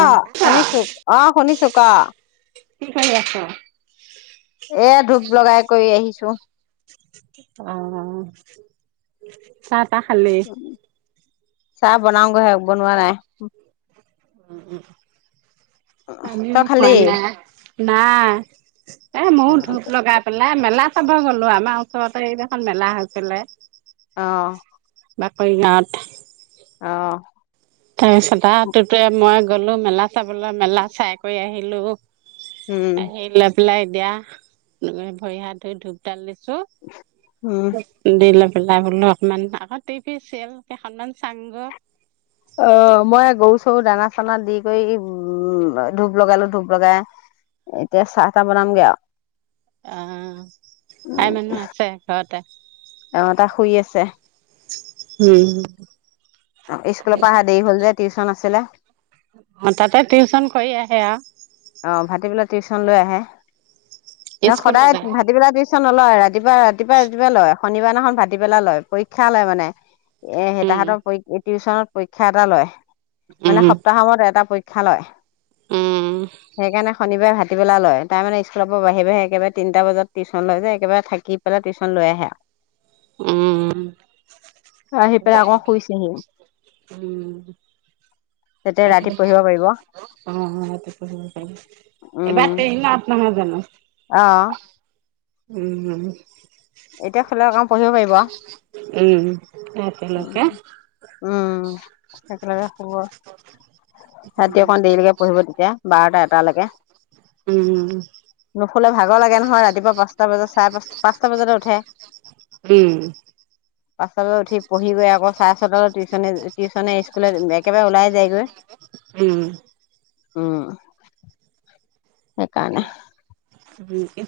অ শুনিছোঁ। অ শুনিছোঁ ক, কৰি আছ? এয়া ধূপ লগাই কৰি আহিছোঁ। চ [inaudible] [unintelligible] অ চাত চাহ বনাওগৈ হে বনোৱা নাই। উ। [inaudible] আমিও তই খোৱা খালি নাই। নাই এ ময়ো ধূপ লগাই পেলাই।। মেলা চাব গলো আমাৰ ওচৰতে ইয়াত এখন মেলা হৈছিলে। অহ। বাকৰি গাঁৱত।। অ। তাৰপিছত আৰু টুটুয়ে ময়ে।। গ'লো মেলা চাবলৈ মেলা চাই কৰি আহিলো।। উম আহি লয়পেলে দিয়া ভৰি হাত ধুই ধূপডাল দিছোঁ। উম হো দিলক উলাই গলো অকমান আকৌ টিভি চিৰিয়েল কেইখনমান চাওগৈ। অ মই গৰু চঊ দানা থানাত দি কৰি উম ধূপ লগালো ধূপ লগাই এতিয়া চাহ- তাহ বনামগে আৰু অ আইমানু আছে ঘৰতে? অ তাই শুই আছে। স্কুলৰ পৰা অহা দেৰি হ'ল যে টিউচন আছিলে হু তাতে টিউচন কৰি আহ আহেয়া টিউশন লৈ আহে অহ সদায় স্কুলতে ভাটিবেলা টিউচন নলয় ৰাতি ৰাতিপা ৰাতিপুৱা ৰাতিপুৱা লয়। শনিবাৰ দিনাখন ভাটিবেলা লয়। পৰীক্ষা লয় মানে। এ হ উম তাঁহাতৰ টিউচনত পৰীক্ষা এটা লয় মানে উম সপ্তাহৰ মোঅত এটা পৰীক্ষা খালৈ উম সেইকাৰণে শনিবাৰে ভাটিবেলা লয়। তাই মানে স্কুলৰপৰা বাহিৰে -বাহিৰে একেবাৰে তিনিটা বজাত টিউচন লৈ যে একবাৰে থাকি পেলাই টিউচন লৈ আহে। আৰু উম উম আহি অ পেলাই আকৌ শুইছেহি সেইটো কৰিব পাৰি। তেতিয়া ৰাতি অ' পঢ়িব পাৰিব অ'এইবাৰ টেইনত নহয় জানো? উম অহ্। উম -উম এতিয়া শুলে অকণ পঢ়িব পাৰিব আউ। উম ৰাতিলৈকে উ উম একেলগে শুব। ৰাতি উম অকণ দেৰিলৈকে পঢ়িব তেতিয়া বাৰটা এটালৈকে। উম নুশুলে ভাগৰ লাগে নহয় ৰাতিপুৱা পাঁচটা বজাত, চাৰে পাঁচ- পাঁচটা বজাতে উঠে। উম উম পাছলৈ উঠি পঢ়ি গৈ আকৌ চাৰে ছটালৈ টিউচনে- টিউচনে স্কুলে একেবাৰে ওলাই যায়গৈ। উম উম। সেইকাৰণে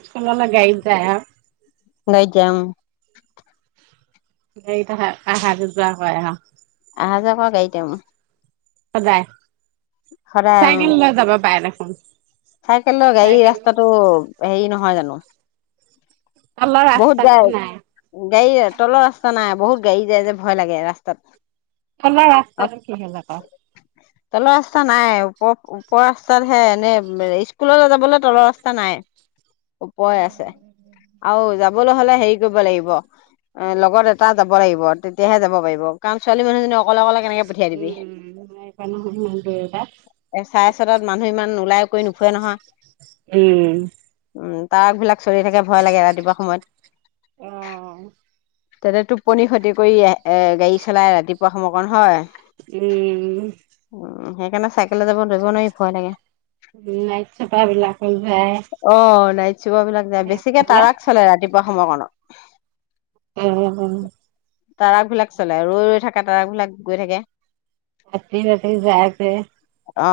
স্কুললৈ গাড়ীত যায় আৰু। গাড়ীত যাম। গ'তে কেইটা আহা- যোৱা কৰে আউ। আহা যোৱা কৰা গাড়ীতে মই সদায়। চাইকেল লৈ যাব পাৰে দেখোন। অ। চাইকেললৈ, গাড়ী ৰাস্তাটো হেৰি নহয় জানো। তলৰ বহুত ৰাস্তাটো নাই গা-গাড়ী তলৰ ৰাস্তা নাই। বহুত গাড়ী যায় যে। ভয় লাগে ৰাস্তাত তলৰ ৰাস্তটো কিহল আকৌ। তল‌ ৰাস্তা নাই ওপ ওপ-ওপৰৰ ৰাস্তাত হে এনে মানে স্কুললে যাবলে তলৰ ৰাস্তা নাই। ওপৰৰে আছে আৰু যাব যাবলৈ হলে হেৰি কৰিব লাগিব। এ লগত এটা যাব লাগিব। তেতিয়াহে যাব পাৰিব। কাৰণ ছোৱালী মানুহজনী অকলে-অকলে কেনেকে পঠিয়াই দিবি। উম নাই পোৱা নহয় ইমান দূৰ এটা এ চাৰে ছয়তাত মানুহ ইমান নোলায়। একোৱেই নুখোৱাই নহয়। উম উম, তাৰ ট্ৰাকবিলাক চলি থাকে। ভয় লাগে ৰাতিপুৱা সময়ত অ তাতে টোপনি ক্ষতি কৰি। এ-এ গাড়ী চলাই ৰাতিপুৱা সময়কণ হয়। উমম। উম সেইকাৰণে চাইকেলে যাব দিব নোৱাৰি ভয় লাগে। নাইট ছুপাৰবিলাকো যায়। ছুপাৰবিলাক যায়। বেছিকে সেইফালে। ট্ৰক চলে ৰাতিপ কিবা সময়ত কাৰণত উম, ট্ৰাকবিলাক চলে ৰৈ-ৰৈ থাকে। ট্ৰাকবিলাক গৈ থাকে। ৰাতি-ৰাতি যায় যে। অ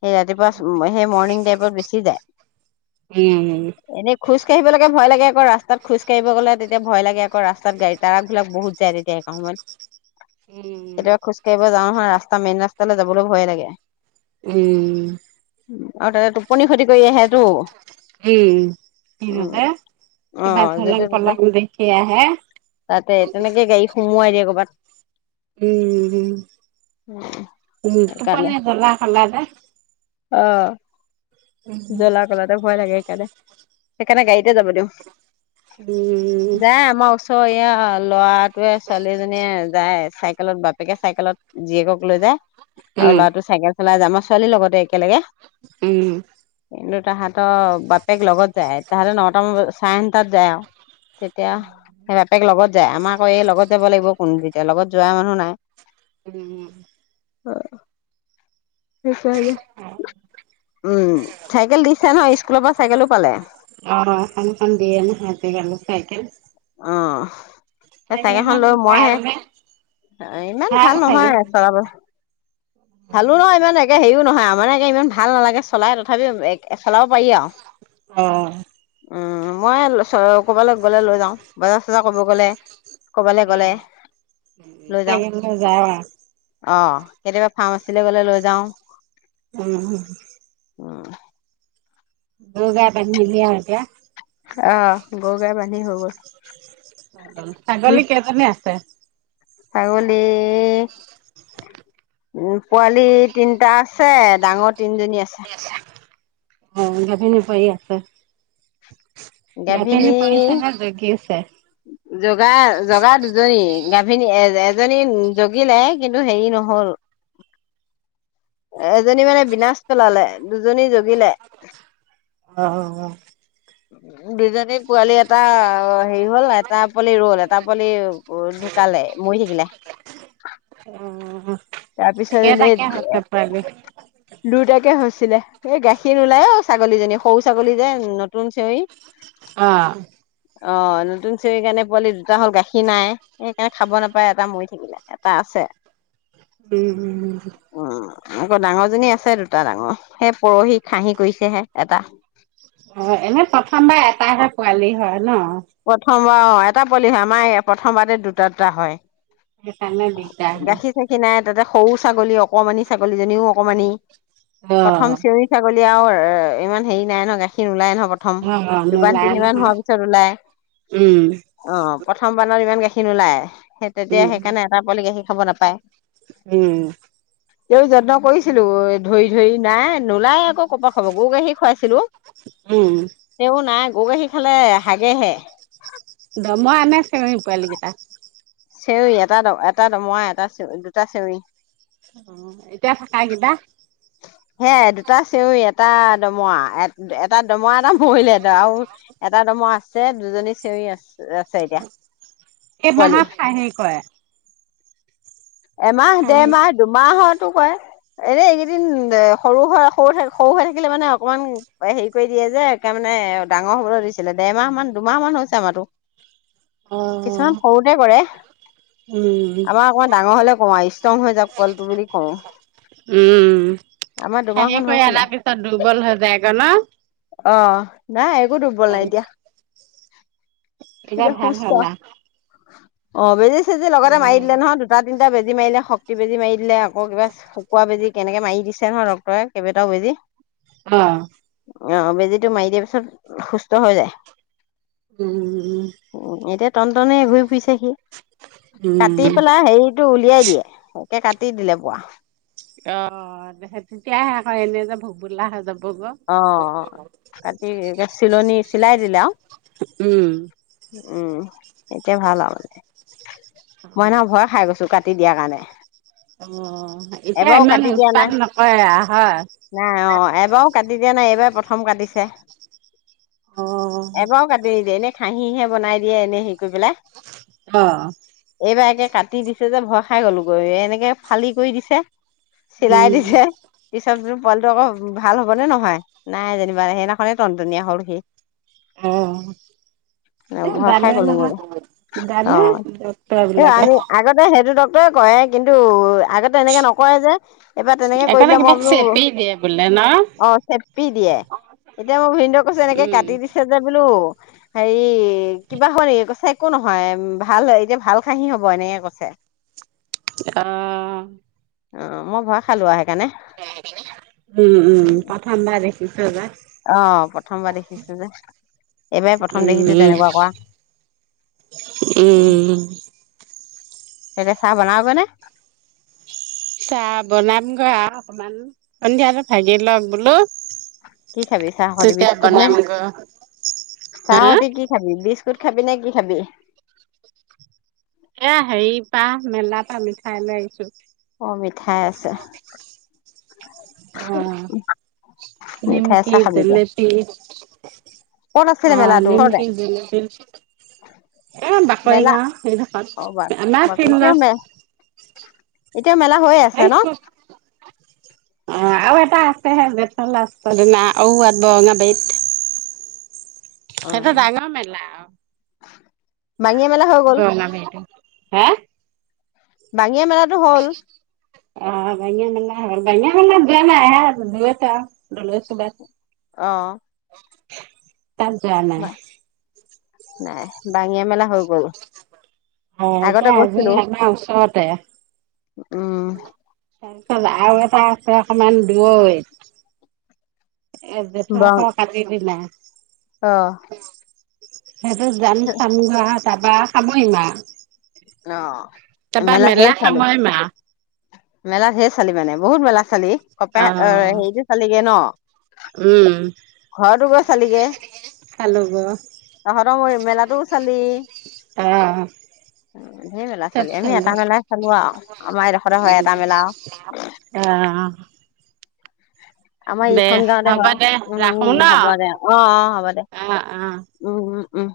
সেই ৰাতিপ উম, সেই মৰনিং টাইমত বেছি উম। যায়। এনে খোঁজ কাঢ়িবলৈ ভয় লাগে আকৌ ৰাস্তাত খোঁজ কাঢ়িব গ'লে তেতিয়া আকৌ ৰাস্তাত গাড়ী-ট্ৰাকবিলাক বহুত যায়। তেতিয়া সেইটা সময়ত উম। ৰাস্তা-মেইন ৰাস্তালৈ যাবলৈ ভয়ে লাগে। উম। উ, আৰু তাতে টোপনি ক্ষতি কৰি আহেটো। উম, সিহঁতে অ কিবা য'তে ত'তে ধলং-পলং দেখি আহে। তাতে তেনেকে গাড়ী সোমোৱাই দিয়ে ক'ৰবাত উম, উম, উম, সেইকাৰণে তুপনি ঘোলা-ঘোলা যে। অ। উম, জ্বলা কলাতে ভয় লাগে াল [unintelligible] সেইকাৰণে গাড়ীতে যাব দিওঁ যাই আমাৰ ওচৰে এই এইয়া ল'ৰাত তে ছোৱালী এজনীয়ে যায় চাইকেলত বাপেকে চাইকেলত জীয়েকক লৈ যায় অ উম, ল'ৰাটো চাইকেল চলাই যাম অ ছোৱালীৰ লগতে একেলগে উম কিন্তু তাহাঁতৰ বাপেক লগত যায় তাহাঁতে নটামান বজা চাৰেনটাত যায় আৰু তেতিয়া বাপেক লগত যাই আমাৰ আকৌ এই লগত যাব লাগিব কোন যেতিয়া লগত যোৱা মানুহ নাই উম উম হয় উম ে অ', উম [unintelligible] চাইকেল দিছে নহ স্কুলৰ পৰা চাইকেলো পালে অ আৰু এখনখন দিয়ে নহতে গো চাইকেল [unintelligible] অ চাইকেলখন লৈ ভাল মইহে নে? ইমান ভাল নহয় চলাব ভালো নহয় ইমান একে হেৰিও নহয় আমাৰ একে ইমান ভাল নালাগে চলাই তথাপিও খেলাব পাৰি আৰু অ উম মই ক'বালে গলে লৈ যাওঁ বজাৰ চজাৰ কৰিব গ'লে কবালৈ গলে লৈ যাও চাইকেল যাওঁ আৰু অ কেতিয়াবা খ মাছলে গলে লৈ যাওঁ উম। অঁ দগা পানি‌ দিলে আৰু এতিয়া গৰু গাই বানী হব ছাগলী কেইজনী আছে আগলি উম পোৱালি তিনটা আছে ডাঙৰ তিনিজনী আছে অ গাবিনো উপায় আছে গাভিনী পাইছা নে জগি আছে জগা জগা দুজনী গাভিনী এ এজনী জগিলে কিন্তু হেৰি নহল এজনী মানে বিনাশ পেলালে দুজনী জগিলে অ অ অ উম দুজনী পোৱালি এটা হেৰি হ'ল এটা পোৱালি ৰল এটা পোৱালি ঢুকালে মৰি থাকিলে অ তাৰপিছত এনে কেইটাকে হৈছে পোৱালি? লুট হৈছিলে এই গাখীৰ নোলাই অঁ ছাগলীজনী সৰু ছাগলী যে নতুন চেঞৰি অঁ অঁ নতুন চিৰি কাৰণে পোৱালি দুটা হ'ল গাখীৰ নাই সেইকাৰণে খাব নাপায় এটা মৰি থাকিলে এটা আছে উম উম উম উম আকৌ ডাঙৰজনী আছে দুটা ডাঙৰ সেই পৰহি খাহি কৰিছেহে এটা অঁ এনে প্ৰথমবাৰ এটাহে পোৱালি হয় ন প্ৰথম বাৰ দুটা পৱালিহে আমাৰ প্ৰথমবাৰ দুটা দুটা হয় সেই কাৰণে দিকদাৰ গাখীৰ চাখীৰ নাই তাতে সৰু ছাগলী অকনমানি ছাগলীজনীও অকনমানি অ প্ৰথম চেঞৰি ছাগলী এতিয়াও ইমান হেৰি নাই ন গাখীৰ ওলাই নহয় প্ৰথম অ অ দুব নোলাই তিনিবান নহয় হোৱাৰ পিছত ওলাই উম অঁ প্ৰথম বানত ইমান গাখীৰ খিন ওলাই সেই উম তেতিয়াে বলগীয়া সি খাব নাপায় উম এই যত্ন কৰিছিলো ধৰি ধৰি নাই নোলাই আকৌ গৰু গাখিৰ খুৱাইছিলো উম এ নাই গৰু গাখী খালে হাগেহে দমই আনে চীয়ৈ পোৱালি কেইটা চেউৰৰি এটা এটা দমৰা এটা চেউ দুটা চেউৰৰি অঁ এতিয়া থাক কিবা হে দুটা চেৰি এটা দমৰা এটা দমৰা এটা মৰিলেহঁ আৰু এটা দমৰা আঁ যে দুজনী চেঞৰি আছে আছে এতিয়া এই পোৱালি মাহত খাহি কৰে এমাহ খাহী দেৰমাহ দুমাহত টো কয় এনে এইকেইদিন সৰু হৈ সৰু থ সৰু হৈ থাকিলে মানে অকণমান হেৰি কৰি দিয়ে যে একে মানে ডাঙৰ হবলৈ দিছিলে দেেৰমাহ মান দুমাহ মান হৈছে আমাৰো অ কিছুমান সৰুতে কৰে উম আমাৰ অকণমান ডাঙৰ হলে কওঁ আৰু ষ্ট্ৰং হৈ যাকওঁক কলটো বুলি কওঁ উম আমাৰ খাহে দুমাহমান কৰি হৈছিলে অনাৰ পিছত দুৰ্বল হৈ যায় গ ন আহ নাই একো দুৰ্বল নাই এতিয়া এ ভাল হল অঁ বেজ যে লগতে মাৰি দিলে নহয় ক বে দি ম এনে শক্তি বেজী মাৰি দে আকৌ কিবা শুকুৱোৱা বেজি কেনেকে মাৰি দিছে নহয় ডক্তৰে কেইটাও বেজি অ অ বেজিটো মাৰি দিয়া পিছত সুস্থ হৈ যায় উম উ উম টনটনে হৈৰি ফুছে কাটি উম পেলাই হেৰি উলিয়াই দিয়ে তকে কাটি দিলে বোৱা অ দে তেতিয়ে আকৌ এনে যে ভগবোললা হৈ যাব গ অ অ কাটি চিলনী চিলাইৰিল উম উম এতিয়া ভাল মে মই নহ ভয়ে খাই গৈছো কাটি দিয়া কাৰণে অ এতিয়া এবাৰো ইমান কাটি দিয়া উৎপাদ নাই নকৰে হয় তেতিয়া নাই এইবাৰ প্ৰথম কাটিছে অ এবাও কাতি নিদিয়ে এনেই খাহিহে বনাই দিয়ে এনে হেৰি কৰি পেলাই অ এইবাৰ একে কাটি দিছে যে ভৰ খাই গলো গৈ এনেকে ফালি কৰি দিছে চিলাই উম দিলছে চব পোৱালিটো আকৌ ভাল হয়নে নহয় নাই যেনিবা সেইদিনাখনে টনটনীয়া হ'ল সি অ ভয় খাই ডালে গ'লো নহয় গৈ অ ডালে ডৰ এই বিলাকে আমি আগতে সেইটো কৰে কিন্তু আগতে এনেকে নকৰে যে এইবাৰ তেনেকে কৰি এইকাৰণে দিলে মই কিবা বোলো চেপি দিয়ে বোলে না অ চেপি দিয়ে এতিয়া মই ভদ কৈছে এনেকে উম কাটি দিছে যে বোলো হেৰি কিবা হয় নেকি চাই একো নহয় ভাল এতিয়া ভাল খাহি হব এনেকে কৈছে আহ অ', মই ভয় খালো আই উম উম, প্ৰথম বাৰে ই [unintelligible] অ', প্ৰথমবাৰ দেখিছোঁ যে। এইবাৰে প্ৰথম দেখিছোঁ উম তেনেকুৱা কৰা উম এনে চাহ বনাব নে? চাহ বনামগৈ আৰু অকণমান সন্ধিয়াটো ভাগি লওক বোলো কি খাবি চাহ সৈতি? তেতিয়া বিস্কুট নে? বনামগৈ চাহ হা সৈতি কি খাবি? বিস্ক স্কুট খাবি নে? কি খাবি? এ, হেৰি, পাহ মেলা পা মিঠাই লৈ আহিছোঁ। অ', মিঠাই আছে অ', মিঠাই নিমকি, চাহ খাবি এতিয়া জেলেপি ক'ত আছিলে অ', মেলাটো ওচৰতে নিমকি, জেলেপি এ, বাকৰি মেলা গাঁও। সেইডখত অ বা আমাৰ ফিল্ডত এতিয়া মেলা হৈয়েই আছে এই ন? অ টা আছেহে [unintelligible] ঔৱাত বৰঙা বেইত। অ সেইটা ডাঙৰ মেলা, অহ, বাঙিয়া মেলা হৈ গ'ল বৰঙা বাৰীতে। হে? বাাঙিয়া মেলাটো হ'ল? অ বাই মান বাহ মান য নাইব অহ। তাত যোৱা নাই। নাই, বাঙিয়া মেলা হৈ গ'ল। আহ, এতিয়া আগতে আজি গৈছিলো আমাৰ ওচৰতে উম [unintelligible] আৰু এটা আছে অকমান দূৰৈত। এব জেঠৰ স কাতি দিনা অহ। সেইটো যাম চাম গাহাট তাৰপা সামৰিম আৰু। অহ। তাৰপা মেলা সামৰিম আৰু। মেলাত ধেৰ চালি মানে, বহুত মেলা চালি? কপে অ', হেৰিটো চালিগে ন উম, ঘৰতো গৈ চালিগে চালো গৈ। তহঁতৰ মোৰ ইমেলাটোও চালি অঁ ধেৰ মেলা চলি আমি এটা মেলাই চলো আৰু আমাৰ এডোখৰতে হয় এটা মেলা অ', আমাৰ দে ইখন গাৱতে হ'ব হয় দে উম ৰাখো উম ন? হ'ব দে অঁ অঁ হ'ব দে অ', অ'। উম উম উম